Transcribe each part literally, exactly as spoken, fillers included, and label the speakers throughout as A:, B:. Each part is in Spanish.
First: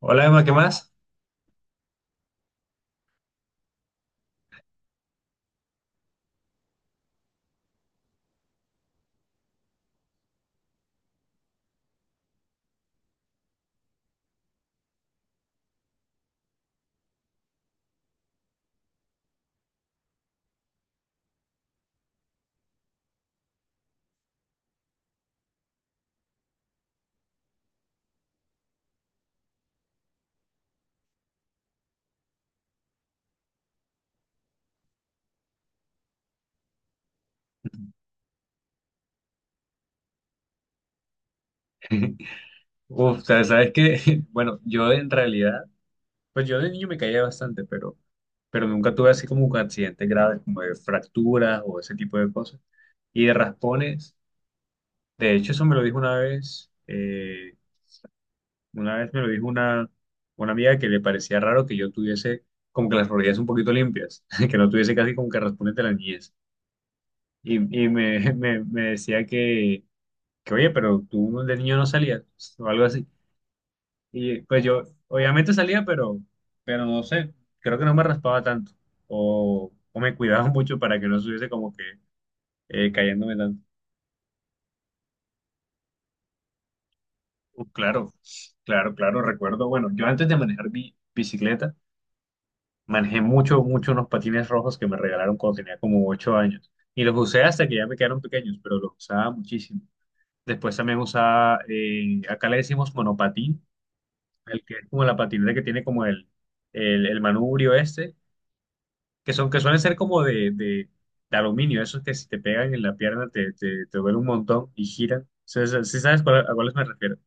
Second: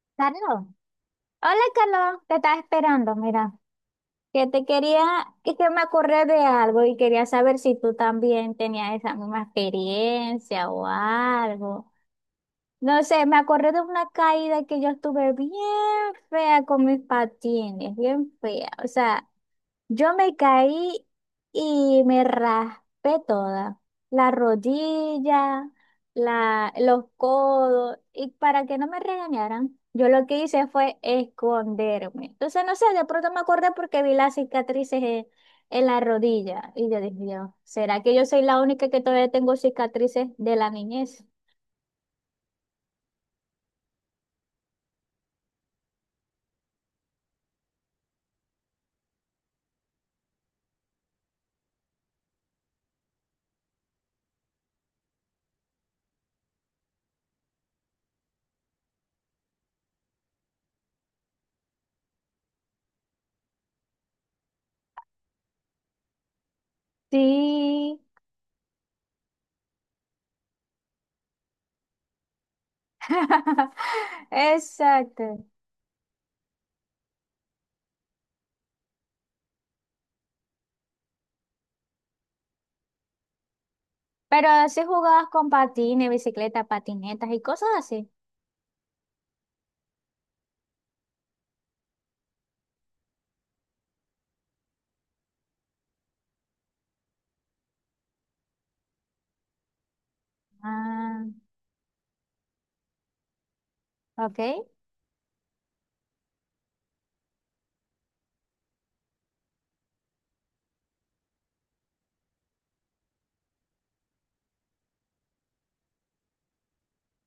A: Hola Emma, ¿qué
B: Carlos,
A: más?
B: hola Carlos, te estaba esperando, mira, que te quería, que, que me acordé de algo y quería saber si tú también tenías esa misma experiencia o algo. No sé, me acordé de una caída que yo estuve bien fea con mis patines, bien fea. O sea, yo me caí y me raspé toda, la rodilla, la, los codos, y para que no me regañaran, yo lo que hice fue esconderme. Entonces, no sé, de pronto me acordé porque vi las cicatrices en, en la rodilla y yo dije, Dios, ¿será que yo soy la única que todavía tengo cicatrices de la niñez?
A: Uf, sabes, sabes que, bueno, yo en realidad, pues yo de niño me caía bastante, pero, pero nunca tuve así como un accidente grave, como de fracturas o ese tipo de cosas. Y de raspones, de hecho eso me lo dijo una vez, eh, una vez me lo dijo una, una amiga que le parecía raro que yo tuviese como que las rodillas un poquito limpias, que no tuviese casi como que raspones de la niñez. Y, y
B: Sí,
A: me, me, me decía que, que, oye, pero tú de niño no salías, o algo así. Y pues yo,
B: exacto.
A: obviamente salía, pero, pero no sé, creo que no me raspaba tanto. O, o me cuidaba mucho para que no estuviese como que eh, cayéndome tanto.
B: Pero si jugabas con patines, bicicletas, patinetas y
A: Uh,
B: cosas así.
A: claro, claro, claro, recuerdo. Bueno, yo antes de manejar mi bicicleta, manejé mucho, mucho unos patines rojos que me regalaron cuando tenía como ocho años. Y los usé hasta que ya me quedaron pequeños, pero los usaba muchísimo. Después también
B: Ah,
A: usaba, eh, acá le decimos monopatín,
B: ok.
A: el que es como la patineta que tiene como el, el, el manubrio este, que son, que suelen ser como de, de, de aluminio, esos que si te pegan en la pierna te, te, te duele un montón y giran. ¿Si sabes cuál- a cuáles me refiero?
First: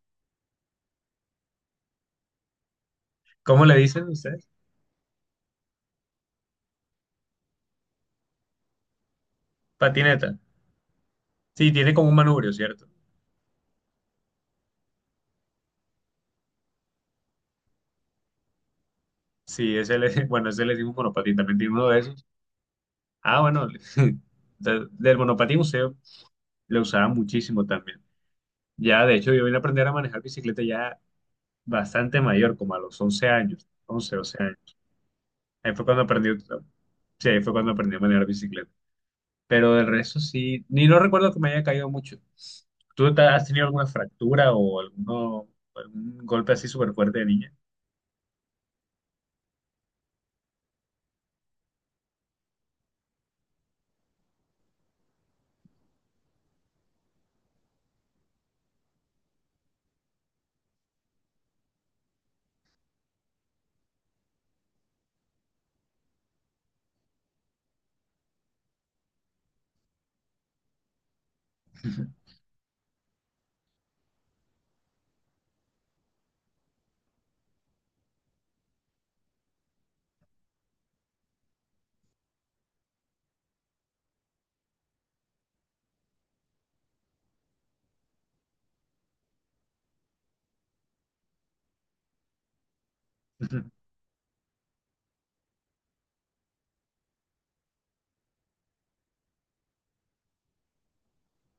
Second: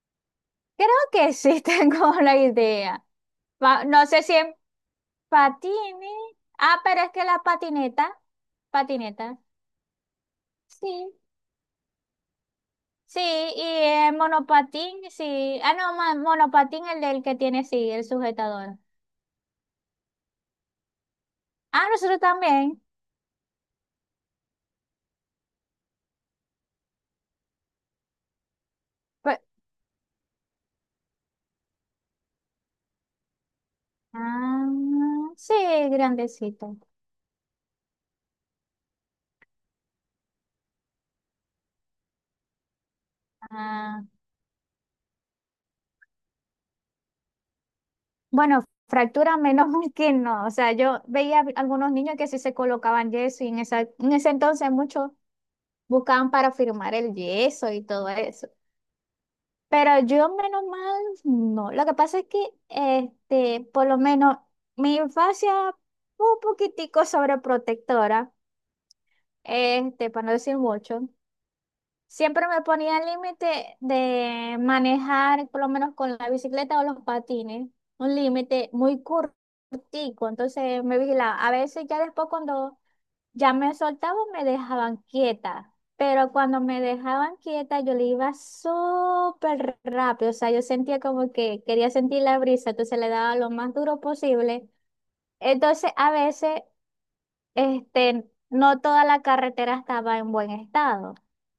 B: Creo que sí tengo la idea.
A: ¿Cómo le
B: Pa-
A: dicen
B: no sé si
A: ustedes?
B: en patines. Ah, pero es que la patineta. Patineta.
A: Patineta.
B: Sí.
A: Sí, tiene como un manubrio, ¿cierto?
B: Sí, y el monopatín, sí. Ah, no, ma- monopatín el del que tiene, sí, el sujetador.
A: Sí, ese le, bueno, ese le decimos monopatín, también tiene
B: Ah,
A: uno de
B: nosotros
A: esos.
B: también.
A: Ah, bueno, de- del monopatín museo lo usaba muchísimo también. Ya, de hecho,
B: Pe-
A: yo vine a aprender a manejar bicicleta ya bastante mayor, como a los once años, once doce años.
B: ah, sí,
A: Ahí fue cuando aprendí,
B: grandecito.
A: sí, ahí fue cuando aprendí a manejar bicicleta. Pero del resto sí, ni no recuerdo que me haya caído mucho. ¿Tú te- has tenido alguna
B: Ah,
A: fractura o alguno, algún golpe así súper fuerte de niña?
B: bueno, fractura menos mal que no. O sea, yo veía algunos niños que sí se colocaban yeso y en esa, en ese entonces mucho. Buscaban para firmar el yeso y todo eso. Pero yo, menos mal, no. Lo que pasa es que, este, por lo menos, mi infancia fue un poquitico sobreprotectora, este, para no decir mucho. Siempre me ponía el límite de manejar, por lo menos con la bicicleta o los patines, un límite muy cortico. Entonces me vigilaba. A veces ya después cuando ya me soltaban me dejaban quieta, pero cuando me dejaban quieta yo le iba súper rápido, o sea, yo sentía como que quería sentir la brisa, entonces le daba lo más duro posible. Entonces, a veces, este, no toda la carretera estaba en buen estado.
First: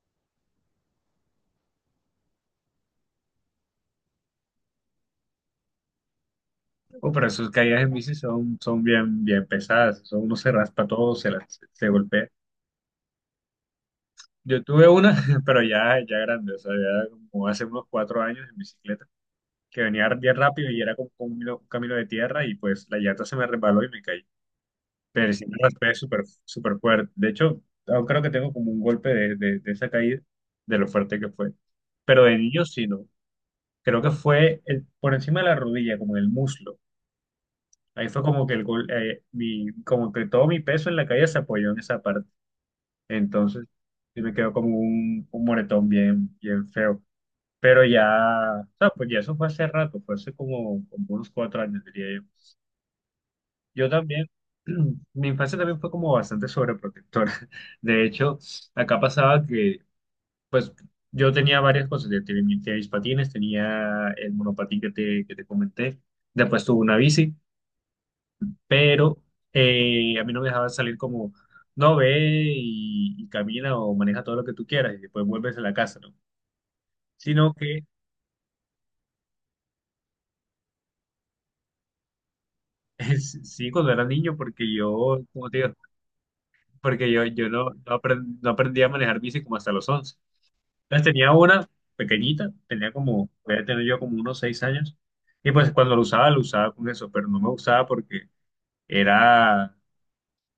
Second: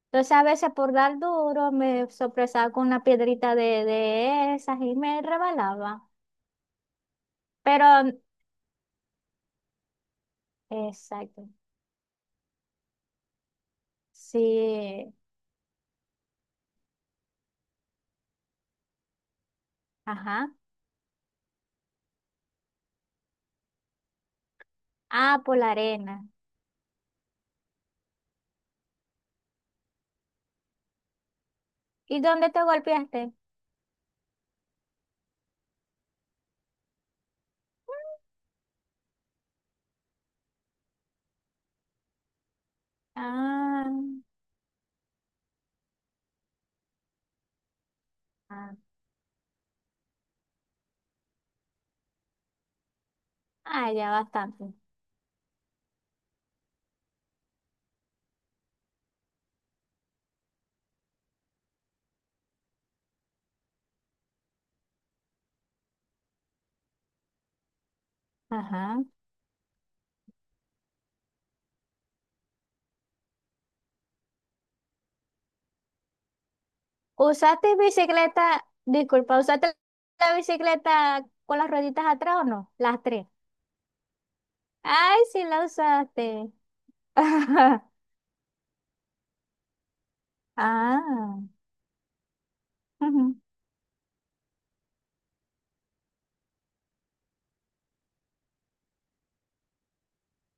B: Entonces, a veces por dar duro me sorpresaba con una piedrita de, de esas y me rebalaba.
A: Oh, pero esas caídas
B: Pero,
A: en bici son, son bien, bien pesadas, eso uno se raspa todo, se, la-
B: exacto,
A: se golpea. Yo tuve una,
B: sí,
A: pero ya, ya grande, o sea, ya como hace unos cuatro años en bicicleta, que venía bien
B: ajá,
A: rápido y era como, como un camino un camino de tierra y pues la llanta se me resbaló y me caí. Pero
B: ah,
A: sí
B: por
A: me
B: la
A: raspé súper
B: arena.
A: súper fuerte. De hecho, aún creo que tengo como un golpe de, de- de esa caída, de lo fuerte que fue.
B: ¿Y
A: Pero de
B: dónde te
A: niño sí, no.
B: golpeaste?
A: Creo que fue el, por encima de la rodilla, como en el muslo. Ahí fue como que el gol, eh, mi, como que todo mi peso en la caída se apoyó en esa parte. Entonces,
B: Ah,
A: sí me quedó como un, un moretón bien, bien feo. Pero ya, o
B: ah,
A: sea, pues ya eso fue hace rato, fue hace como, como unos cuatro años, diría yo. Yo
B: ah, ya
A: también,
B: bastante.
A: mi infancia también fue como bastante sobreprotectora. De hecho, acá pasaba que, pues, yo tenía varias cosas. Yo tenía mis tenía mis patines, tenía el monopatín que te, que te comenté. Después tuve una bici,
B: Ajá.
A: pero eh, a mí no me dejaban salir como, no, ve y, y camina o maneja todo lo que tú quieras y después vuelves a la casa, ¿no? Sino
B: ¿Usaste
A: que,
B: bicicleta? Disculpa, ¿usaste la bicicleta con las rueditas atrás o no? Las tres.
A: sí, cuando era niño, porque yo,
B: Ay, sí
A: como te
B: la
A: digo,
B: usaste.
A: porque yo, yo no, no aprend- no aprendí a manejar bici como hasta los once.
B: Ah,
A: Entonces tenía una pequeñita, tenía como,
B: ujú,
A: voy a tener yo como unos seis años, y pues cuando lo usaba, lo usaba con eso, pero no me gustaba porque era, o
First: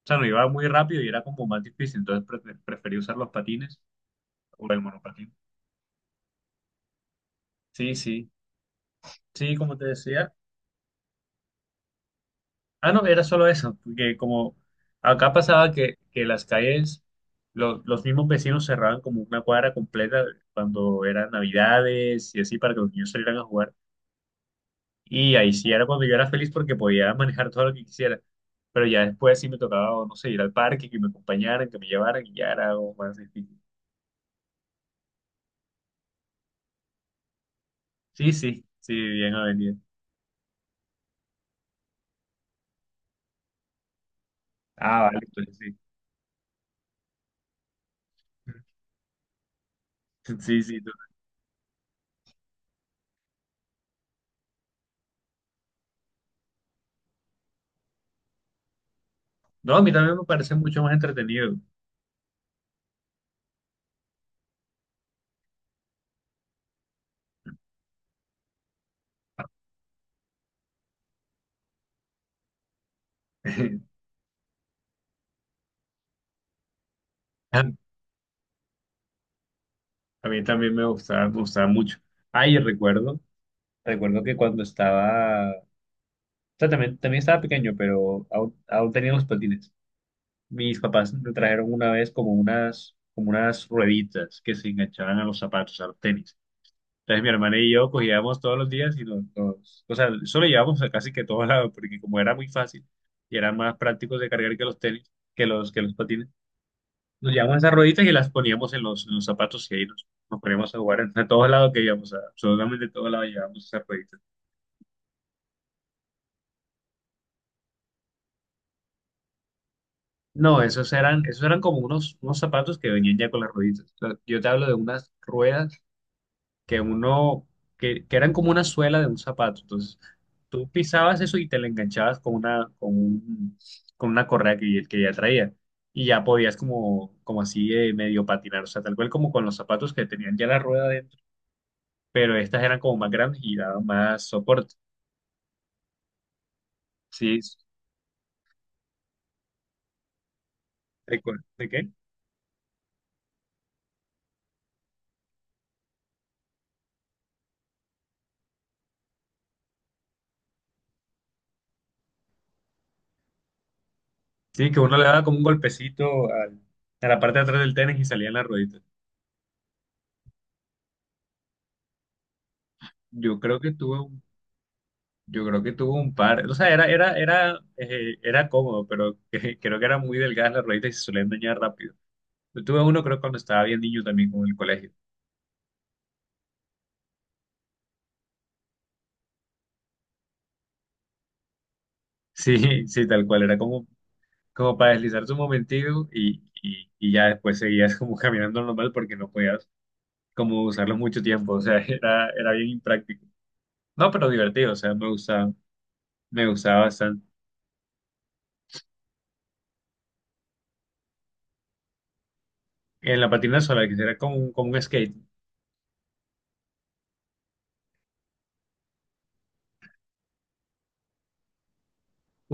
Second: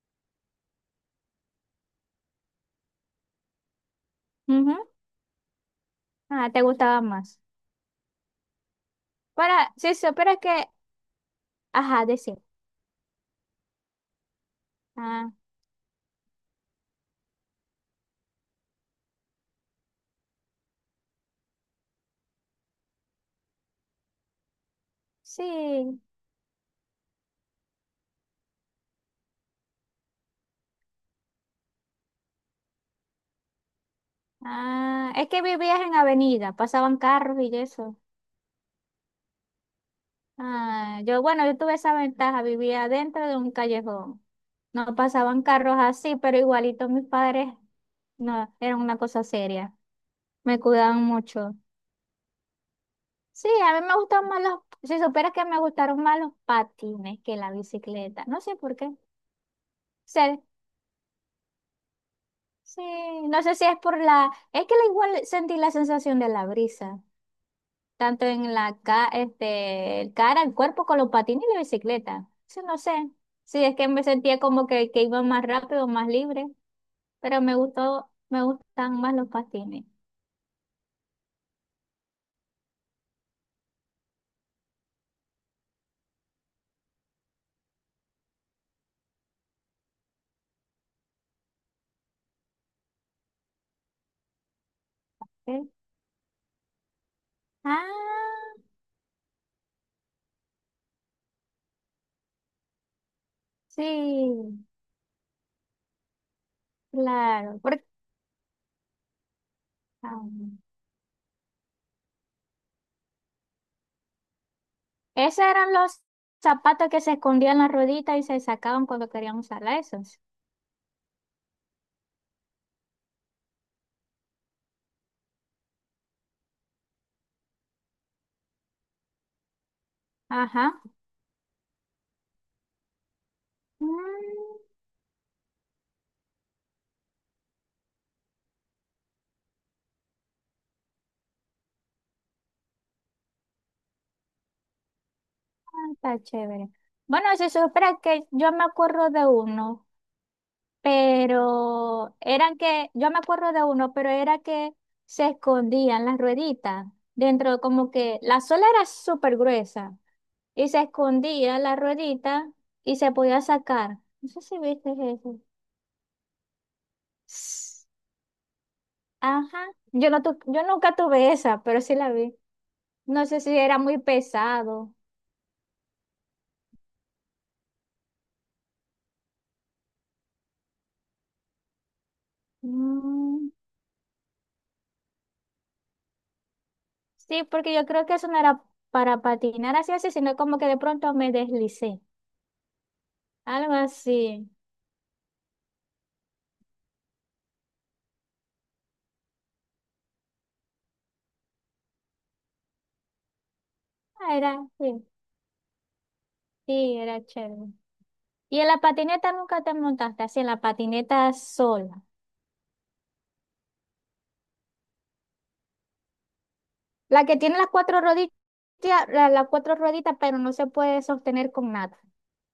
A: sea, no iba muy rápido y era como más difícil, entonces pre- preferí usar los patines o el
B: ujú.
A: monopatín.
B: Ah, te gustaba más.
A: Sí, sí, sí,
B: Para,
A: como te
B: sí, sí,
A: decía.
B: pero es que, ajá, decir.
A: Ah, no, era solo eso, porque como
B: Ah,
A: acá pasaba que, que las calles, lo- los mismos vecinos cerraban como una cuadra completa cuando eran navidades y así para que los niños salieran a jugar. Y ahí sí era
B: sí.
A: cuando yo era feliz porque podía manejar todo lo que quisiera. Pero ya después sí me tocaba, o no sé, ir al parque, que me acompañaran, que me llevaran, y ya era algo más difícil.
B: Ah, es que vivías en avenida, pasaban carros y eso.
A: Sí, sí, sí, bien avenida.
B: Ah, yo, bueno, yo tuve esa ventaja, vivía dentro de un callejón. No
A: Ah, vale,
B: pasaban
A: entonces
B: carros
A: sí.
B: así, pero igualito mis padres no, eran una cosa seria. Me
A: Sí, sí. tú-
B: cuidaban mucho. Sí, a mí me gustan más los, si supieras que me gustaron más los patines que la bicicleta. No sé por qué.
A: No, a mí también me
B: Sé-
A: parece mucho más entretenido.
B: sí, no sé si es por la, es que la igual sentí la sensación de la brisa, tanto en la ca, este, el cara, el cuerpo con los patines y la bicicleta. Sí, no sé. Sí, es que me sentía como que, que iba más rápido, más libre. Pero me
A: A
B: gustó, me gustan más los patines.
A: a mí también me gustaba, me gustaba, mucho. Ay, recuerdo, recuerdo que cuando estaba, o sea, también, también estaba pequeño, pero aún, aún tenía los patines. Mis papás me trajeron una vez como unas, como unas rueditas que se enganchaban a los
B: ¿Ok?
A: zapatos, a los tenis. Entonces mi hermana y yo cogíamos
B: Ah,
A: todos los días y los, los- o sea, eso lo llevábamos a casi que todos lados, porque como era muy fácil y era más práctico de
B: sí,
A: cargar que los tenis, que los, que los patines, nos
B: claro.
A: llevábamos esas
B: Porque,
A: rueditas y las poníamos en los, en los zapatos y ahí nos,
B: ah,
A: nos poníamos a jugar en- a todos lados que íbamos, a, absolutamente a todos lados llevábamos esas rueditas.
B: esos eran los zapatos que se escondían en la ruedita y se sacaban cuando querían usar esos.
A: No, esos eran, esos eran como unos, unos zapatos que venían ya con las rueditas. O sea, yo te hablo de unas ruedas que uno, que, que eran como una suela de un zapato. Entonces, tú
B: Ajá.
A: pisabas eso y te la enganchabas con una, con un- con una correa
B: Mm,
A: que, que ya traía. Y ya podías como, como así eh, medio patinar, o sea, tal cual como con los zapatos que tenían ya la rueda dentro, pero estas eran como más grandes y daban más soporte.
B: ah, está chévere. Bueno,
A: Sí,
B: se supone que yo me acuerdo de uno,
A: recuerdo. ¿De qué?
B: pero eran que, yo me acuerdo de uno, pero era que se escondían las rueditas dentro, como que la suela era súper gruesa. Y se escondía la ruedita y se podía sacar. No sé si
A: Sí, que
B: viste
A: uno le daba como
B: eso.
A: un golpecito al- a la parte de atrás del
B: S-
A: tenis y salían las rueditas.
B: Ajá. Yo, no tu- yo nunca tuve esa, pero sí la vi. No
A: Yo
B: sé si
A: creo que
B: era muy
A: tuve
B: pesado.
A: Yo creo que tuvo un par, o sea, era, era, era, eh, era cómodo, pero creo que era muy delgadas la rueditas y se suelen dañar rápido. Yo tuve uno, creo, cuando
B: Mm,
A: estaba bien niño también, como en el colegio.
B: sí, porque yo creo que eso no era para patinar así, así, sino como que de pronto me deslicé.
A: Sí, sí, tal cual, era
B: Algo
A: como,
B: así.
A: como para deslizarse un momentito y, y, y ya después seguías como caminando normal porque no podías como usarlo mucho tiempo, o sea, era, era bien impráctico. No, pero
B: Ah, era,
A: divertido, o sea,
B: sí,
A: me gustaba, me gustaba
B: sí, era
A: bastante.
B: chévere. ¿Y en la patineta nunca te montaste así, en la patineta sol?
A: En la patina sola, que era como, un- como un skate.
B: La que tiene las cuatro rodillas, la- las cuatro rueditas, pero no se puede sostener con nada,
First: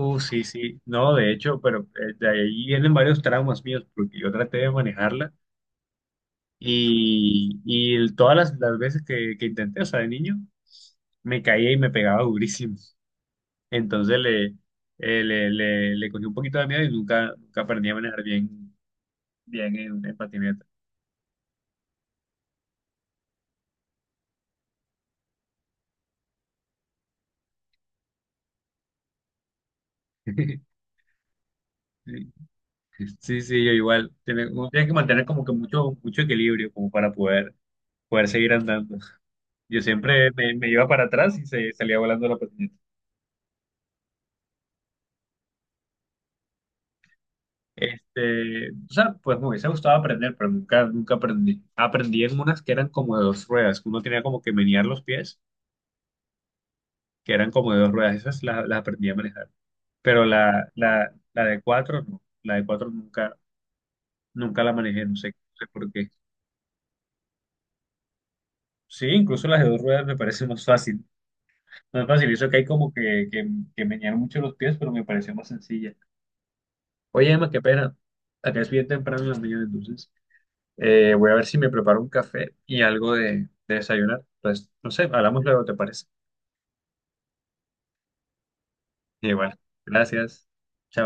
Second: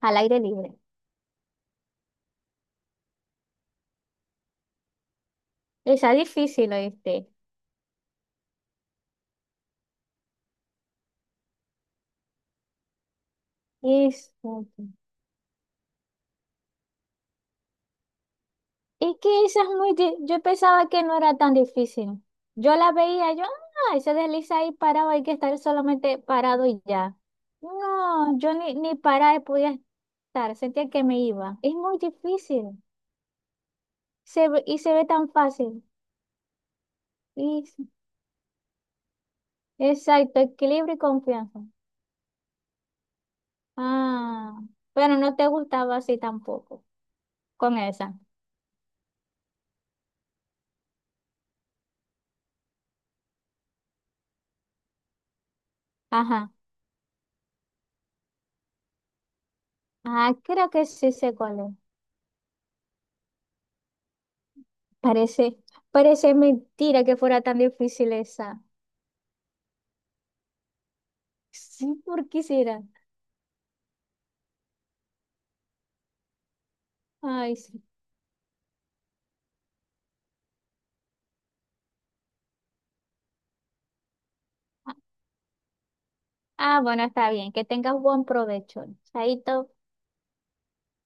B: al aire
A: Sí,
B: libre.
A: sí, no, de hecho, pero eh, de ahí vienen varios traumas míos, porque yo traté de manejarla
B: Esa es difícil, ¿oíste?
A: y, y el- todas las, las veces que, que intenté, o sea, de niño, me caía y me pegaba durísimo. Entonces
B: Es,
A: le, eh, le, le, le cogí un poquito de miedo y nunca, nunca aprendí a manejar bien,
B: es que esa es
A: bien
B: muy...
A: en,
B: di-
A: en
B: Yo
A: patineta.
B: pensaba que no era tan difícil. Yo la veía, yo, ah, se desliza ahí parado, hay que estar solamente parado y ya. No, yo ni, ni parada podía estar, sentía que me iba. Es muy
A: Sí,
B: difícil
A: sí, sí, yo igual. Tiene,
B: se ve-
A: uno
B: y
A: tiene que
B: se ve
A: mantener
B: tan
A: como que
B: fácil.
A: mucho, mucho equilibrio como para poder,
B: Y-
A: poder seguir andando. Yo siempre
B: exacto,
A: me, me iba
B: equilibrio y
A: para atrás y
B: confianza.
A: se, salía volando la patineta.
B: Ah, bueno no te gustaba así tampoco, con esa.
A: Este, o sea, pues me hubiese gustado aprender, pero nunca, nunca aprendí. Aprendí en unas que eran como de dos ruedas, que uno tenía como que menear los pies,
B: Ajá.
A: que eran como de dos ruedas, esas las, las aprendí a manejar. Pero
B: Ah, creo
A: la,
B: que sí
A: la,
B: sé
A: la
B: cuál
A: de
B: es.
A: cuatro, no, la de cuatro nunca, nunca la manejé, no sé, no
B: Parece,
A: sé por qué.
B: parece mentira que fuera tan difícil esa.
A: Sí, incluso las de dos ruedas me parece más fácil,
B: Sí,
A: más
B: ¿por
A: fácil,
B: qué
A: eso que hay
B: será?
A: como que, que, que menear mucho los pies, pero me pareció más sencilla. Oye, Emma,
B: Ay,
A: qué
B: sí.
A: pena, acá es bien temprano en la mañana, entonces. Eh, voy a ver si me preparo un café y algo de, de desayunar. Entonces, no sé, hablamos luego, ¿te parece?
B: Ah, bueno, está bien. Que tengas buen provecho.
A: Y bueno,
B: Chaito.
A: gracias. Chao.